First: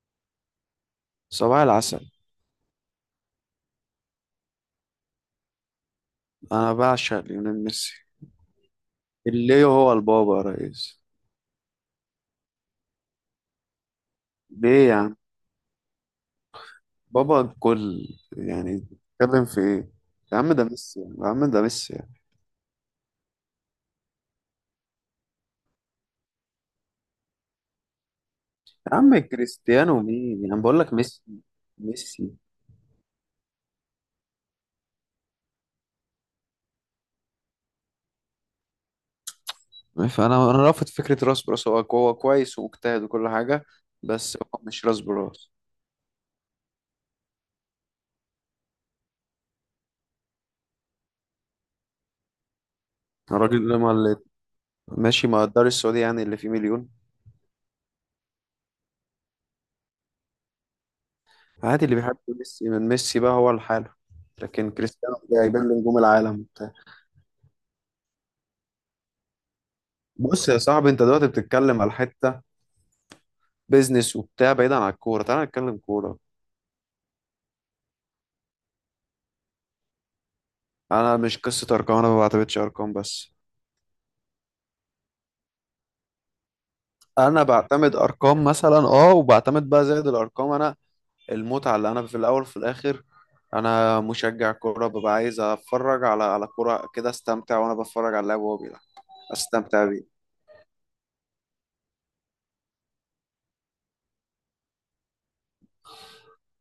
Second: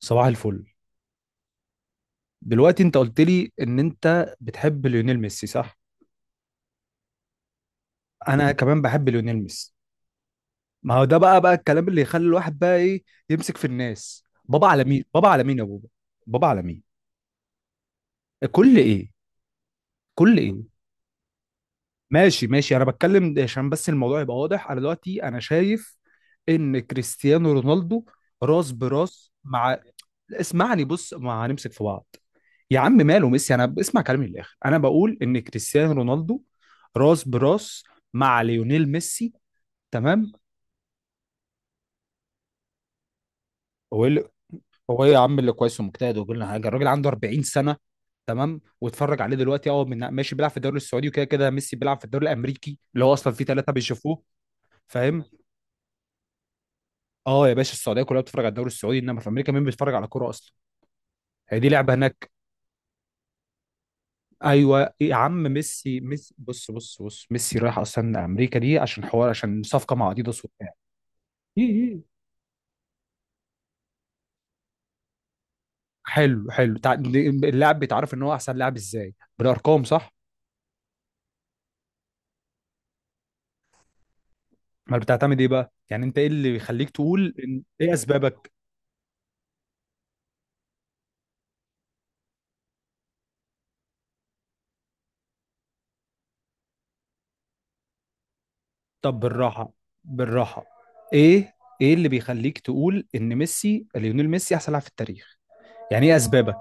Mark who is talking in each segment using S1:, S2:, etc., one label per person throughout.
S1: صباح الفل.
S2: صباح العسل.
S1: دلوقتي انت قلت لي ان انت بتحب ليونيل ميسي صح؟
S2: انا بعشق ليونيل ميسي
S1: انا كمان بحب ليونيل
S2: اللي
S1: ميسي.
S2: هو البابا يا
S1: ما
S2: ريس.
S1: هو ده بقى الكلام اللي يخلي الواحد بقى ايه يمسك في الناس، بابا على
S2: ليه يا
S1: مين،
S2: عم؟
S1: بابا على مين يا بابا، بابا على مين؟
S2: بابا الكل.
S1: كل
S2: يعني
S1: ايه؟
S2: بتتكلم في ايه؟ يا
S1: كل
S2: عم
S1: ايه؟
S2: ده ميسي يا عم ده ميسي يا
S1: ماشي ماشي، انا بتكلم ده عشان بس الموضوع يبقى واضح. انا دلوقتي شايف ان كريستيانو رونالدو راس
S2: عم.
S1: براس مع...
S2: كريستيانو مين يعني؟ بقول
S1: اسمعني،
S2: لك
S1: بص،
S2: ميسي
S1: ما هنمسك في بعض.
S2: ميسي.
S1: يا عم ماله ميسي، انا اسمع كلامي للاخر، انا بقول ان كريستيانو رونالدو راس براس مع ليونيل ميسي، تمام؟
S2: فانا انا رافض فكره راس براس. هو هو كويس واجتهد وكل حاجه،
S1: هو ايه اللي-
S2: بس هو مش راس
S1: هو ايه يا عم
S2: براس.
S1: اللي كويس ومجتهد ويقول لنا حاجه؟ الراجل عنده 40 سنه، تمام، واتفرج عليه دلوقتي. اه، من ماشي بيلعب في الدوري السعودي، وكده كده ميسي بيلعب في الدوري الامريكي اللي هو اصلا فيه
S2: الراجل
S1: ثلاثه
S2: اللي ما اللي
S1: بيشوفوه، فاهم؟
S2: ماشي مع الدار السعودي، يعني اللي فيه مليون.
S1: اه يا باشا، السعوديه كلها بتتفرج على الدوري السعودي، انما في امريكا مين بيتفرج على كوره اصلا؟ هي دي
S2: عادي،
S1: لعبه
S2: اللي بيحب
S1: هناك؟
S2: ميسي من ميسي بقى هو لحاله، لكن
S1: ايوه يا
S2: كريستيانو
S1: عم،
S2: جايبين له نجوم
S1: ميسي ميسي،
S2: العالم.
S1: بص، ميسي رايح اصلا امريكا دي عشان حوار، عشان صفقه مع اديداس
S2: بص يا
S1: وبتاع...
S2: صاحبي، انت دلوقتي
S1: إيه
S2: بتتكلم على
S1: إيه.
S2: حته بيزنس وبتاع بعيد عن الكوره. تعال نتكلم كوره.
S1: حلو حلو، اللاعب بيتعرف ان هو احسن لاعب ازاي؟ بالارقام، صح؟
S2: انا مش قصه ارقام، انا ما بعتمدش ارقام بس.
S1: ما بتعتمد ايه بقى؟ يعني انت ايه اللي بيخليك تقول
S2: انا
S1: ايه
S2: بعتمد ارقام
S1: اسبابك؟
S2: مثلا، اه، وبعتمد بقى زائد الارقام انا المتعه، اللي انا في الاول وفي الاخر انا مشجع كوره. ببقى عايز اتفرج على كوره كده، استمتع وانا بتفرج على اللاعب وهو بيلعب.
S1: طب بالراحه،
S2: استمتع بيه.
S1: بالراحه. ايه؟ ايه اللي بيخليك تقول ان ميسي، ليونيل ميسي، احسن لاعب في التاريخ؟ يعني ايه اسبابك؟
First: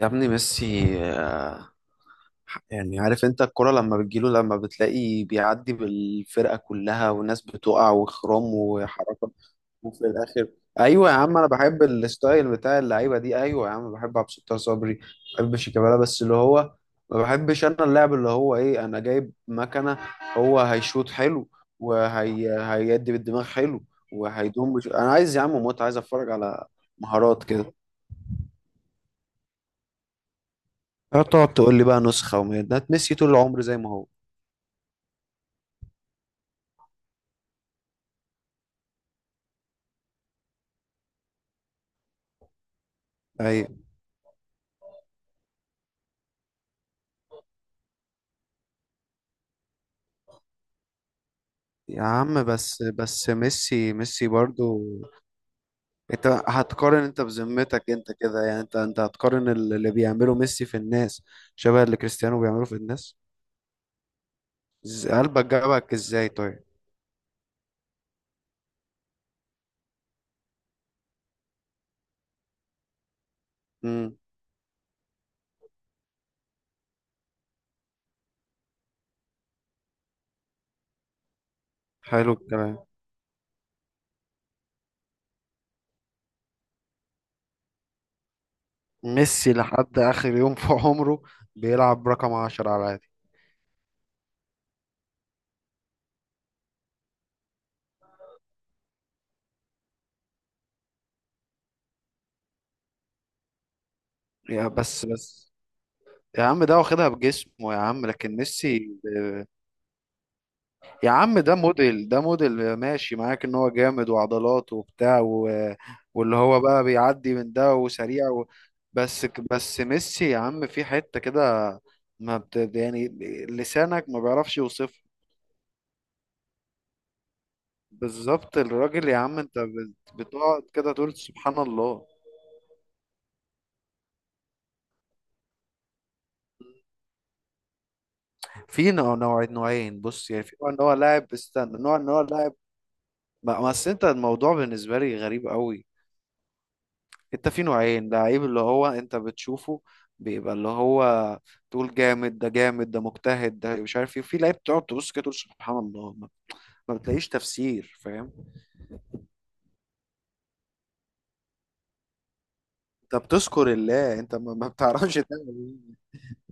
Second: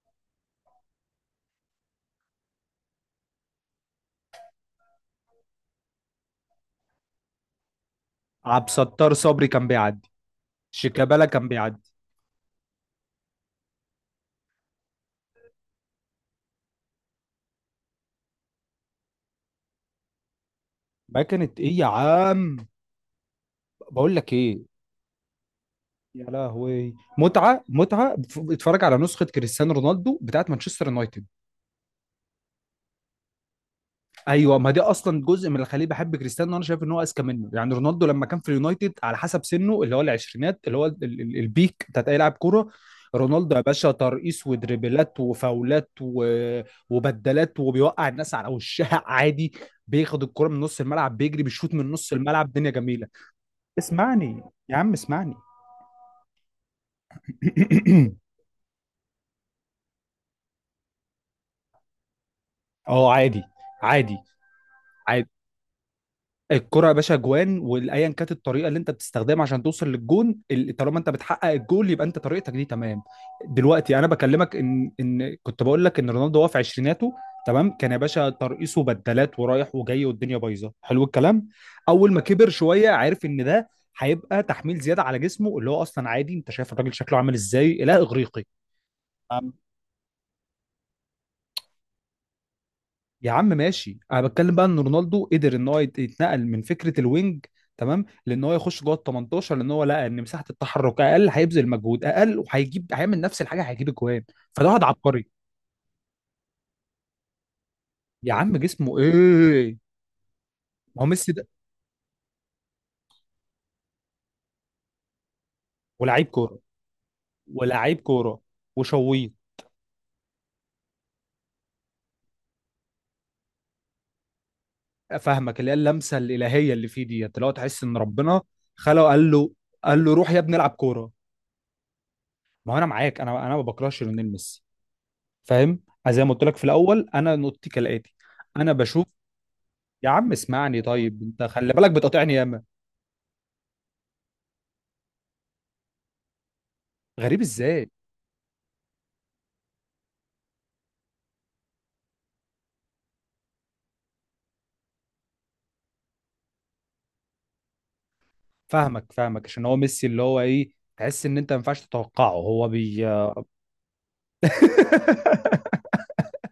S2: يا ابني ميسي، يعني عارف انت الكرة لما بتجيله لما بتلاقي بيعدي بالفرقة كلها والناس بتقع وخرام
S1: عبد الستار
S2: وحركات
S1: صبري كان
S2: وفي
S1: بيعدي،
S2: الاخر. ايوه يا
S1: شيكابالا
S2: عم،
S1: كان
S2: انا بحب
S1: بيعدي.
S2: الستايل بتاع اللعيبه دي. ايوه يا عم، بحب عبد الستار صبري، بحب شيكابالا. بس اللي هو ما بحبش انا اللعب اللي هو ايه، انا جايب مكنه هو هيشوط
S1: ما
S2: حلو
S1: كانت ايه يا
S2: وهي
S1: عم؟
S2: هيدي بالدماغ حلو
S1: بقول لك ايه؟
S2: انا عايز يا عم متعه، عايز
S1: يا
S2: اتفرج على
S1: لهوي
S2: مهارات
S1: متعه
S2: كده.
S1: متعه، اتفرج على نسخه كريستيانو رونالدو بتاعت مانشستر
S2: لا
S1: يونايتد.
S2: تقعد تقول لي بقى نسخه وميادات. ميسي طول العمر زي ما هو.
S1: ايوه، ما دي اصلا جزء من اللي خليه بحب كريستيانو. انا شايف ان هو اذكى منه. يعني رونالدو لما كان في اليونايتد على حسب سنه، اللي هو العشرينات، اللي هو البيك بتاعت اي لاعب كوره. رونالدو يا
S2: ايوه
S1: باشا ترقيص ودريبلات وفاولات و... وبدلات وبيوقع الناس على وشها عادي. بياخد الكرة من نص الملعب، بيجري، بيشوط من
S2: يا
S1: نص
S2: عم،
S1: الملعب، دنيا
S2: بس
S1: جميلة.
S2: بس ميسي ميسي
S1: اسمعني، يا
S2: برضو.
S1: عم اسمعني.
S2: انت هتقارن؟ انت بذمتك انت كده، يعني انت هتقارن اللي بيعمله ميسي في الناس شبه اللي كريستيانو بيعمله في
S1: اه
S2: الناس؟
S1: عادي، عادي، عادي.
S2: قلبك جابك ازاي طيب؟
S1: الكرة يا باشا جوان، وايا كانت الطريقه اللي انت بتستخدمها عشان توصل للجون، طالما انت بتحقق الجول يبقى انت طريقتك دي تمام. دلوقتي انا
S2: امم
S1: بكلمك ان كنت بقول لك ان رونالدو هو في عشريناته، تمام، كان يا باشا ترقيصه بدلات ورايح وجاي والدنيا بايظه، حلو الكلام. اول ما
S2: حلو
S1: كبر
S2: الكلام.
S1: شويه، عارف ان ده هيبقى تحميل زياده على جسمه اللي هو اصلا عادي، انت شايف الراجل شكله عامل ازاي، اله اغريقي.
S2: ميسي لحد اخر يوم في عمره بيلعب رقم 10 على العادي.
S1: يا عم ماشي، انا بتكلم بقى ان رونالدو قدر ان هو يتنقل من فكره الوينج، تمام، لان هو يخش جوه ال 18، لان هو لقى ان مساحه التحرك اقل، هيبذل مجهود اقل، وهيجيب، هيعمل نفس الحاجه، هيجيب اجوان. فده
S2: يا
S1: واحد
S2: بس
S1: عبقري.
S2: بس، يا عم ده واخدها بجسمه يا عم،
S1: يا
S2: لكن
S1: عم
S2: ميسي.
S1: جسمه ايه، ما هو
S2: يا
S1: ميسي
S2: عم
S1: ده.
S2: ده موديل، ده موديل ماشي معاك ان هو جامد وعضلات وبتاع و...
S1: ولاعيب
S2: واللي
S1: كوره،
S2: هو بقى بيعدي من ده
S1: ولاعيب
S2: وسريع
S1: كوره
S2: و... بس
S1: وشويه.
S2: بس ميسي يا عم في حتة كده، ما بت... يعني لسانك ما بيعرفش يوصفها.
S1: فاهمك، اللي هي اللمسه الالهيه اللي فيه ديت، اللي هو تحس ان ربنا
S2: بالظبط
S1: خلقه
S2: الراجل يا
S1: قال
S2: عم
S1: له،
S2: انت
S1: قال له روح يا ابني
S2: بتقعد
S1: العب
S2: كده
S1: كوره.
S2: تقول سبحان الله.
S1: ما هو انا معاك، انا ما بكرهش ليونيل ميسي، فاهم؟ زي ما قلت لك في الاول، انا نقطتي كالاتي. انا
S2: في
S1: بشوف...
S2: نوعين.
S1: يا
S2: بص
S1: عم
S2: يعني في نوع ان
S1: اسمعني،
S2: هو
S1: طيب
S2: لاعب،
S1: انت خلي
S2: استنى،
S1: بالك
S2: نوع ان هو
S1: بتقاطعني
S2: لاعب.
S1: ياما.
S2: بس انت الموضوع بالنسبة لي غريب قوي.
S1: غريب
S2: انت في
S1: ازاي؟
S2: نوعين لعيب، اللي هو انت بتشوفه بيبقى اللي هو تقول جامد، ده جامد، ده مجتهد، ده مش عارف ايه، وفي لعيب تقعد تبص كده تقول سبحان الله. ما بتلاقيش تفسير، فاهم؟
S1: فاهمك فاهمك، عشان هو ميسي اللي هو ايه، تحس ان انت ما ينفعش تتوقعه، هو بي...
S2: انت بتذكر الله، انت ما بتعرفش تعمل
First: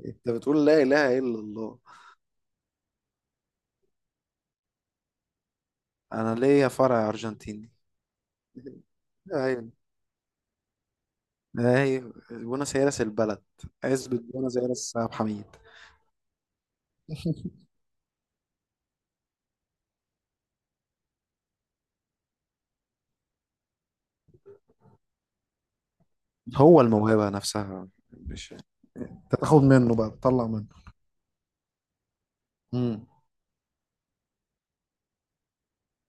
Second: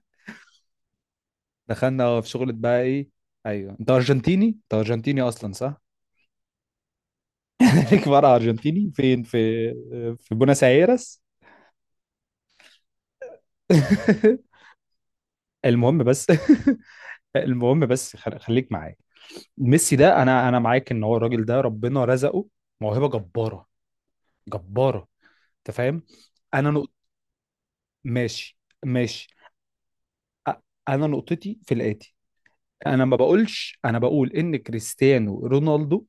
S2: ايه. انت بتقول لا اله الا الله.
S1: دخلنا في شغلة بقى ايه؟ ايوه، انت ارجنتيني، انت ارجنتيني اصلا، صح؟
S2: انا ليا فرع ارجنتيني.
S1: ليك فرع ارجنتيني فين؟
S2: ايوه،
S1: في في بوناس ايرس؟
S2: ايوه، بوينس ايرس البلد. عزبة بوينس ايرس عبد الحميد.
S1: المهم بس، المهم بس، خليك معايا. ميسي ده، انا معاك ان هو الراجل ده ربنا رزقه موهبة جبارة، جبارة، انت فاهم؟ انا
S2: هو
S1: نقطة...
S2: الموهبة نفسها مش...
S1: ماشي، ماشي.
S2: انت تاخد منه بقى تطلع
S1: أ-
S2: منه.
S1: انا نقطتي في الاتي. انا
S2: مم.
S1: ما بقولش، انا بقول ان كريستيانو رونالدو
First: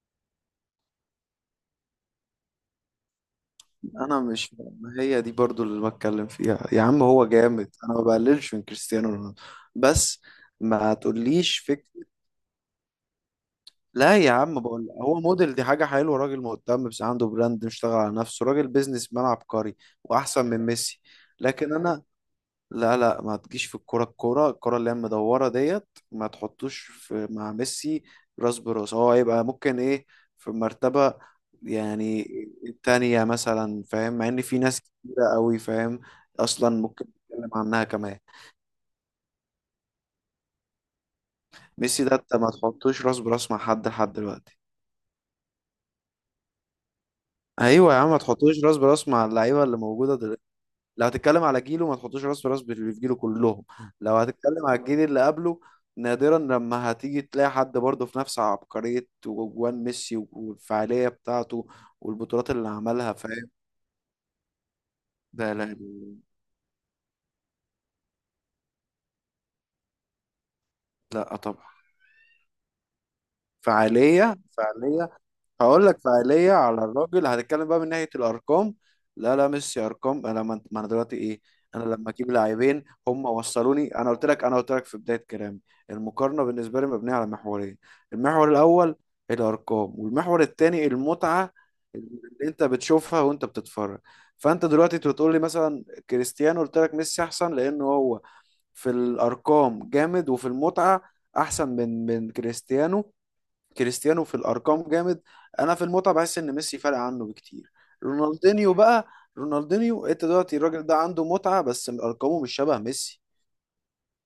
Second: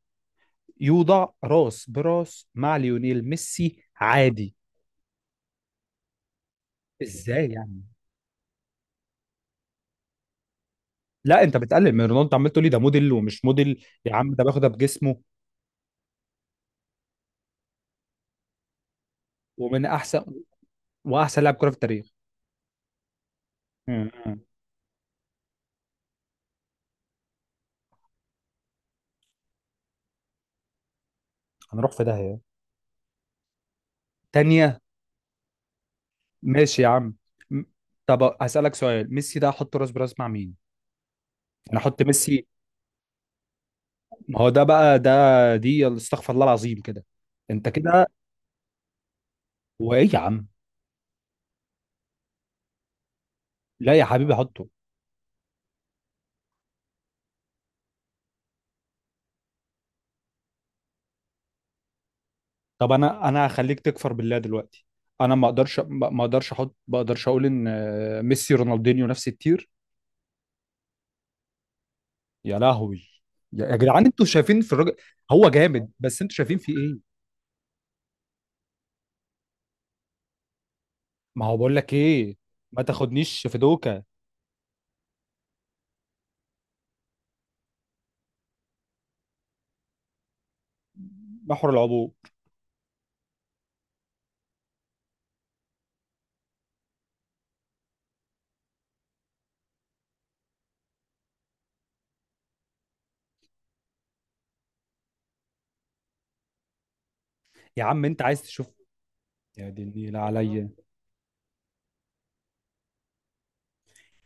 S1: يوضع راس براس مع ليونيل ميسي،
S2: انا
S1: عادي.
S2: مش... ما هي دي برضو اللي بتكلم فيها يا عم. هو
S1: ازاي
S2: جامد،
S1: يعني؟
S2: انا ما بقللش من كريستيانو رونالدو، بس ما
S1: لا انت
S2: تقوليش فك.
S1: بتقلل من رونالدو، عمال تقول لي ده موديل ومش موديل، يا
S2: لا يا
S1: عم ده
S2: عم،
S1: باخدها
S2: بقول
S1: بجسمه
S2: هو موديل. دي حاجه حلوه، راجل مهتم، بس عنده براند، مشتغل على نفسه، راجل بيزنس مان عبقري.
S1: ومن احسن...
S2: واحسن من ميسي؟
S1: واحسن لاعب كره
S2: لكن
S1: في
S2: انا...
S1: التاريخ.
S2: لا لا، ما تجيش في الكرة،
S1: م- م.
S2: الكرة، الكرة اللي هي المدورة ديت، ما تحطوش في مع ميسي راس براس. هو هيبقى ممكن ايه؟ في مرتبة،
S1: هنروح في
S2: يعني
S1: داهيه
S2: التانية مثلا، فاهم، مع ان في
S1: تانية.
S2: ناس كتيرة قوي، فاهم، اصلا
S1: ماشي يا
S2: ممكن
S1: عم.
S2: نتكلم
S1: م-
S2: عنها كمان.
S1: طب هسألك سؤال، ميسي ده احط راس براس مع مين؟ انا احط
S2: ميسي ده انت
S1: ميسي.
S2: ما تحطوش راس براس مع حد لحد
S1: ما هو
S2: دلوقتي.
S1: ده بقى ده، دي استغفر الله العظيم كده، انت
S2: ايوه يا
S1: كده.
S2: عم، ما تحطوش راس براس مع اللعيبة اللي
S1: وايه يا
S2: موجودة.
S1: عم؟
S2: لو هتتكلم على جيله، ما تحطش راس براس باللي في جيله كلهم.
S1: لا يا
S2: لو
S1: حبيبي
S2: هتتكلم
S1: حطه.
S2: على الجيل اللي قبله، نادرا لما هتيجي تلاقي حد برضه في نفس عبقرية وجوان ميسي والفعالية بتاعته والبطولات اللي
S1: طب
S2: عملها،
S1: انا، انا
S2: فاهم.
S1: هخليك تكفر بالله دلوقتي. انا ما
S2: ده لا،
S1: اقدرش، ما اقدرش احط، ما اقدرش اقول ان ميسي رونالدينيو نفس التير.
S2: لا طبعا.
S1: يا لهوي. يا جدعان، انتوا
S2: فعالية
S1: شايفين في الراجل؟
S2: فعالية.
S1: هو
S2: هقول
S1: جامد،
S2: لك
S1: بس انتوا
S2: فعالية،
S1: شايفين في
S2: على
S1: ايه؟
S2: الراجل هنتكلم بقى من ناحية الأرقام. لا لا، ميسي أرقام. أنا ما أنا دلوقتي إيه.
S1: ما هو بقول
S2: أنا
S1: لك
S2: لما أجيب
S1: ايه. ما
S2: لاعبين هم
S1: تاخدنيش في
S2: وصلوني،
S1: دوكا.
S2: أنا قلت لك، أنا قلت لك في بداية كلامي، المقارنة بالنسبة لي مبنية على محورين. المحور الأول الأرقام، والمحور الثاني المتعة
S1: محور
S2: اللي
S1: العبور.
S2: أنت بتشوفها وأنت بتتفرج. فأنت دلوقتي بتقول لي مثلا كريستيانو، قلت لك ميسي أحسن لأنه هو في الأرقام جامد، وفي المتعة أحسن من كريستيانو. كريستيانو في الارقام جامد. انا في المتعه بحس ان ميسي فارق عنه بكتير.
S1: يا عم انت عايز تشوف.
S2: رونالدينيو بقى،
S1: يا دي
S2: رونالدينيو،
S1: النيلة
S2: انت دلوقتي
S1: عليا.
S2: الراجل ده عنده متعه، بس ارقامه مش شبه ميسي.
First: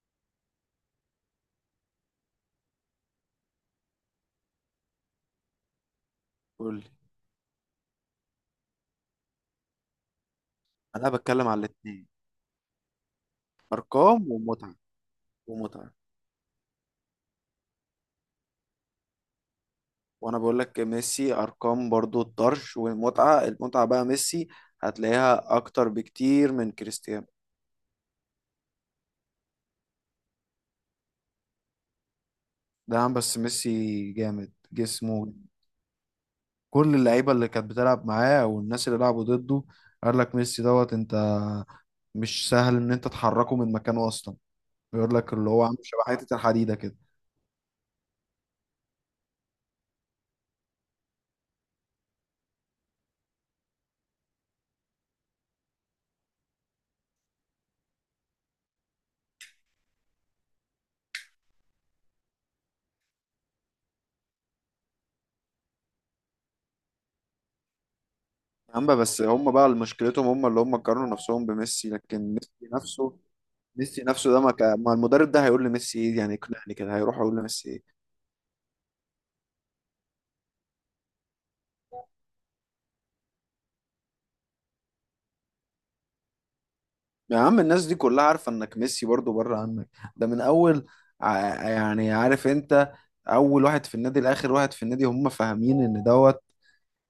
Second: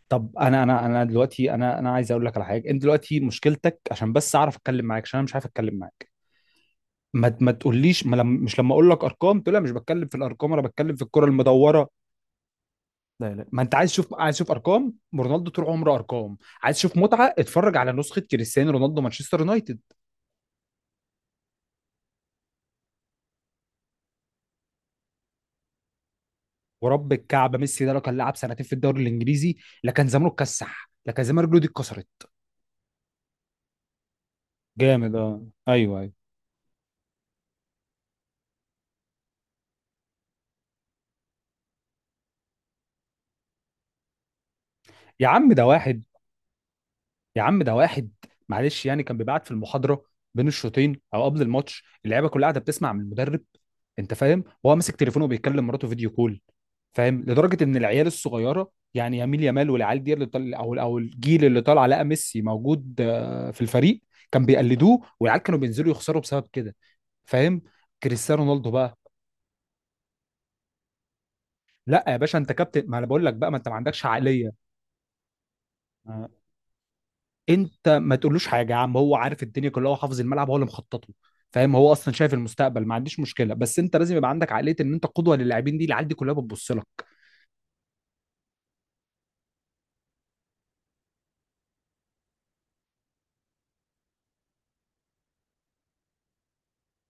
S1: طب انا دلوقتي، انا عايز اقول لك على حاجه، انت دلوقتي مشكلتك، عشان بس اعرف اتكلم معاك، عشان انا مش عارف اتكلم معاك.
S2: قول لي.
S1: ما تقوليش، ما لم، مش لما اقول لك ارقام تقول لي أنا مش بتكلم في الارقام، انا بتكلم في
S2: انا
S1: الكره
S2: بتكلم على
S1: المدوره.
S2: الاثنين.
S1: لا، ما انت عايز تشوف،
S2: ارقام
S1: عايز تشوف
S2: ومتعه،
S1: ارقام رونالدو طول
S2: ومتعه.
S1: عمره ارقام، عايز تشوف متعه اتفرج على نسخه كريستيانو رونالدو مانشستر يونايتد.
S2: وانا بقول لك ميسي ارقام برضو الطرش، والمتعه، المتعه بقى ميسي هتلاقيها اكتر بكتير من
S1: ورب
S2: كريستيانو.
S1: الكعبه، ميسي ده لو كان لعب سنتين في الدوري الانجليزي لا كان زمانه اتكسح، لا كان زمان رجله دي اتكسرت.
S2: ده عم بس ميسي جامد
S1: جامد؟
S2: جسمه.
S1: اه ايوه ايوه.
S2: كل اللعيبه اللي كانت بتلعب معاه والناس اللي لعبوا ضده قال لك ميسي دوت. انت مش سهل ان انت تحركه من مكانه اصلا. يقول
S1: يا
S2: لك اللي
S1: عم
S2: هو
S1: ده
S2: عامل شبه
S1: واحد،
S2: حته الحديده كده.
S1: يا عم ده واحد، معلش، يعني كان بيبعت في المحاضره بين الشوطين او قبل الماتش، اللعيبه كلها قاعده بتسمع من المدرب، انت فاهم، وهو ماسك تليفونه وبيكلم مراته فيديو كول، فاهم؟ لدرجه ان العيال الصغيره يعني يميل يامال، والعيال دي اللي طل... او او الجيل اللي طالع لقى ميسي موجود في الفريق، كان بيقلدوه، والعيال كانوا بينزلوا يخسروا بسبب كده، فاهم؟ كريستيانو رونالدو
S2: اما
S1: بقى...
S2: بس هم بقى مشكلتهم، هم اللي هم قارنوا نفسهم بميسي،
S1: لا يا
S2: لكن
S1: باشا
S2: ميسي
S1: انت كابتن، ما انا
S2: نفسه.
S1: بقول لك بقى، ما انت ما
S2: ميسي
S1: عندكش
S2: نفسه ده
S1: عقليه.
S2: ما المدرب ده هيقول لميسي ايه
S1: آه.
S2: يعني يقنعني كده؟ هيروح يقول لميسي
S1: انت
S2: ايه؟
S1: ما تقولوش حاجه يا عم، هو عارف الدنيا كلها، هو حافظ الملعب، هو اللي مخطط له، فاهم؟ هو اصلا شايف المستقبل، ما عنديش مشكله، بس انت لازم يبقى عندك عقليه ان انت قدوه للاعبين، دي العيال دي كلها بتبص لك.
S2: يا عم الناس دي كلها عارفه انك ميسي برضو بره عنك. ده من اول، يعني عارف انت، اول واحد في النادي لاخر واحد في النادي هم فاهمين ان دوت.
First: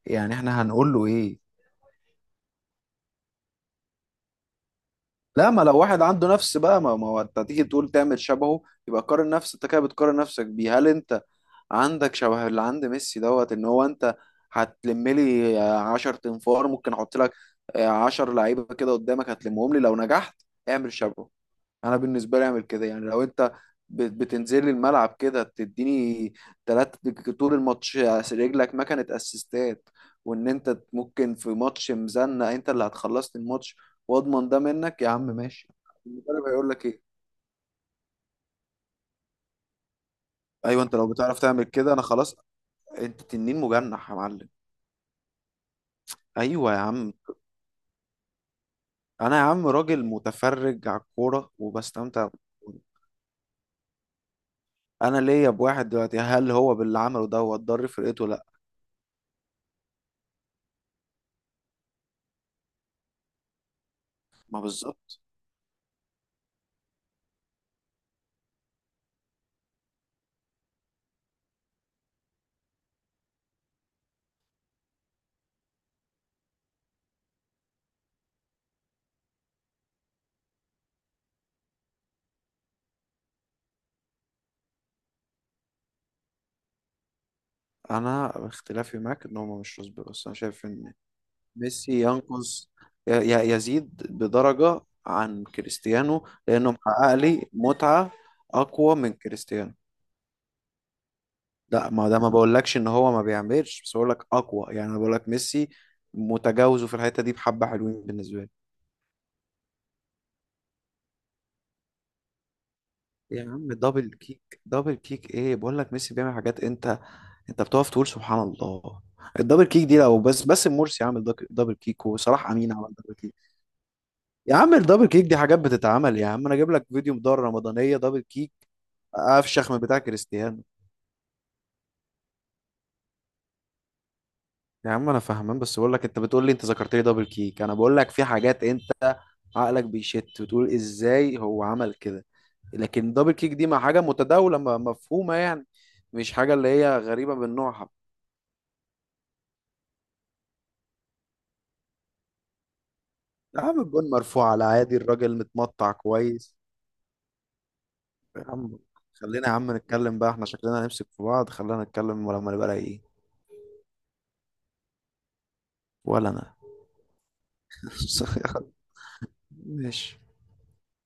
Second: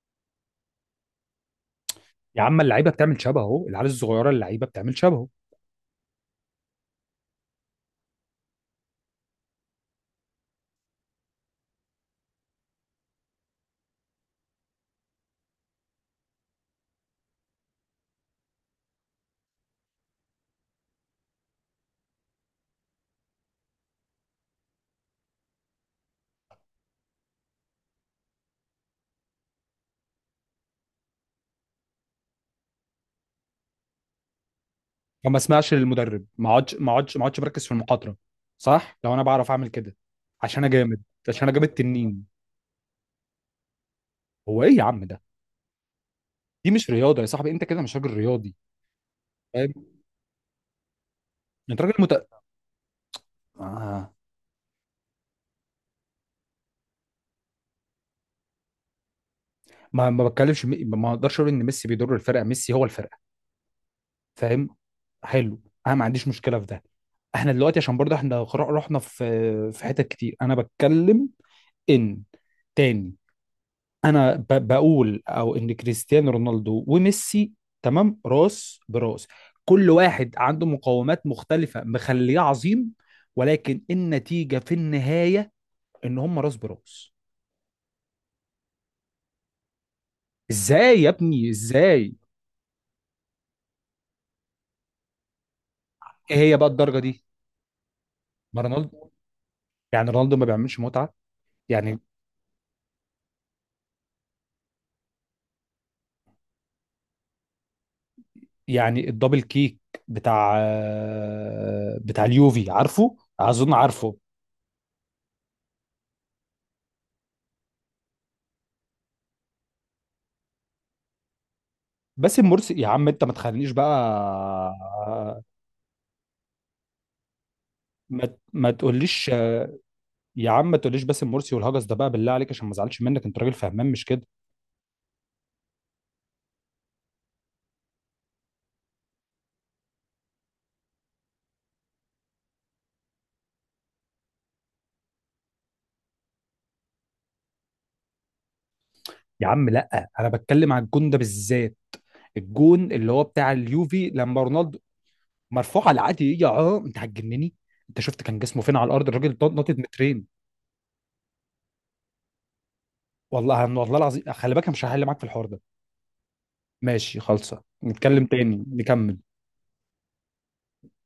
S2: يعني احنا هنقول له ايه؟
S1: يا عم اللعيبه بتعمل شبهه، العيال الصغيره اللعيبه بتعمل شبهه.
S2: لا، ما لو واحد عنده نفس بقى، ما هو انت تيجي تقول تعمل شبهه. يبقى قارن نفسك. انت كده بتقارن نفسك بيه. هل انت عندك شبه اللي عند ميسي دوت ان هو انت هتلم لي 10 تنفار؟ ممكن احط لك 10 لعيبه كده قدامك، هتلمهم لي لو نجحت؟ اعمل شبهه. انا بالنسبه لي اعمل كده يعني. لو انت بتنزل لي الملعب كده، تديني ثلاثة طول الماتش رجلك ما كانت اسيستات، وان انت ممكن في ماتش مزنق انت اللي هتخلصني الماتش، واضمن ده منك يا عم،
S1: فما
S2: ماشي.
S1: اسمعش للمدرب؟
S2: المدرب
S1: ما
S2: هيقول
S1: اقعدش
S2: لك
S1: ما
S2: ايه؟
S1: اقعدش ما اقعدش مركز في المقاطره؟ صح، لو انا بعرف اعمل كده، عشان انا
S2: ايوه انت
S1: جامد،
S2: لو بتعرف
S1: عشان انا
S2: تعمل
S1: جامد
S2: كده انا
S1: تنين.
S2: خلاص. انت تنين مجنح يا معلم.
S1: هو ايه يا عم ده، دي
S2: ايوه يا
S1: مش
S2: عم.
S1: رياضه يا صاحبي، انت كده مش راجل رياضي،
S2: انا يا عم
S1: فاهم؟
S2: راجل متفرج على الكوره
S1: انت راجل مت...
S2: وبستمتع بالكورة.
S1: آه.
S2: انا ليا بواحد دلوقتي، هل هو باللي عمله ده هو ضر فرقته؟ لا.
S1: ما بتكلمش، ما اقدرش اقول ان ميسي بيضر الفرقه، ميسي هو الفرقه،
S2: ما
S1: فاهم؟
S2: بالظبط.
S1: حلو، انا ما عنديش مشكله في ده. احنا دلوقتي عشان برضه احنا رحنا في، في حتت كتير. انا بتكلم ان، تاني، انا بقول او ان كريستيانو رونالدو وميسي، تمام، راس براس. كل واحد عنده مقومات مختلفة مخليه عظيم، ولكن النتيجة في النهاية ان هم راس براس.
S2: انا اختلافي معاك ان هما مش رسبي، بس انا شايف ان
S1: ازاي يا ابني
S2: ميسي
S1: ازاي؟
S2: ينقص يزيد بدرجة عن كريستيانو
S1: ايه هي بقى
S2: لانه
S1: الدرجة
S2: محقق
S1: دي؟
S2: لي متعة
S1: ما
S2: اقوى
S1: رونالدو،
S2: من كريستيانو.
S1: يعني رونالدو ما بيعملش متعة
S2: لا،
S1: يعني؟
S2: ما ده ما بقولكش ان هو ما بيعملش، بس بقولك اقوى، يعني انا بقولك ميسي متجاوزه في الحتة دي بحبة حلوين بالنسبة لي.
S1: يعني الدبل كيك بتاع، بتاع اليوفي، عارفه،
S2: يا عم
S1: اظن
S2: دبل
S1: عارفه.
S2: كيك، دبل كيك ايه؟ بقولك ميسي بيعمل حاجات انت انت بتقف تقول سبحان الله. الدبل كيك دي لو بس باسم مرسي عامل دبل كيك
S1: باسم
S2: وصلاح
S1: مرسي
S2: امين
S1: يا
S2: عمل
S1: عم
S2: دبل
S1: انت ما
S2: كيك.
S1: تخلينيش بقى.
S2: يا عم الدبل كيك دي حاجات بتتعمل يا عم، انا اجيب لك فيديو مدار رمضانيه دبل
S1: ما
S2: كيك
S1: ما تقوليش،
S2: افشخ من بتاع
S1: يا
S2: كريستيانو.
S1: عم ما تقوليش باسم مرسي والهجس ده بقى، بالله عليك، عشان ما ازعلش منك، انت راجل فهمان مش كده؟
S2: يا عم انا فاهمان، بس بقول لك انت بتقول لي، انت ذكرت لي دبل كيك، انا بقول لك في حاجات انت عقلك بيشت وتقول ازاي هو عمل كده. لكن دبل كيك دي مع حاجه متداوله، مفهومه، يعني مش حاجه اللي هي غريبه من نوعها.
S1: يا عم لا، انا بتكلم على الجون ده بالذات، الجون اللي هو بتاع
S2: يا عم
S1: اليوفي
S2: الجون
S1: لما
S2: مرفوع على
S1: رونالدو...
S2: عادي، الراجل
S1: مرفوع
S2: متمطع
S1: على العادي يا؟
S2: كويس.
S1: اه انت هتجنني، انت شفت كان
S2: يا
S1: جسمه فين
S2: عم
S1: على الارض؟ الراجل
S2: خلينا يا عم
S1: نطت
S2: نتكلم بقى،
S1: مترين.
S2: احنا شكلنا هنمسك في بعض، خلينا نتكلم لما نبقى رايقين.
S1: والله والله العظيم خلي بالك، أنا مش هحل معاك في الحوار ده.
S2: ولا انا.
S1: ماشي خالصه، نتكلم تاني نكمل.
S2: ماشي.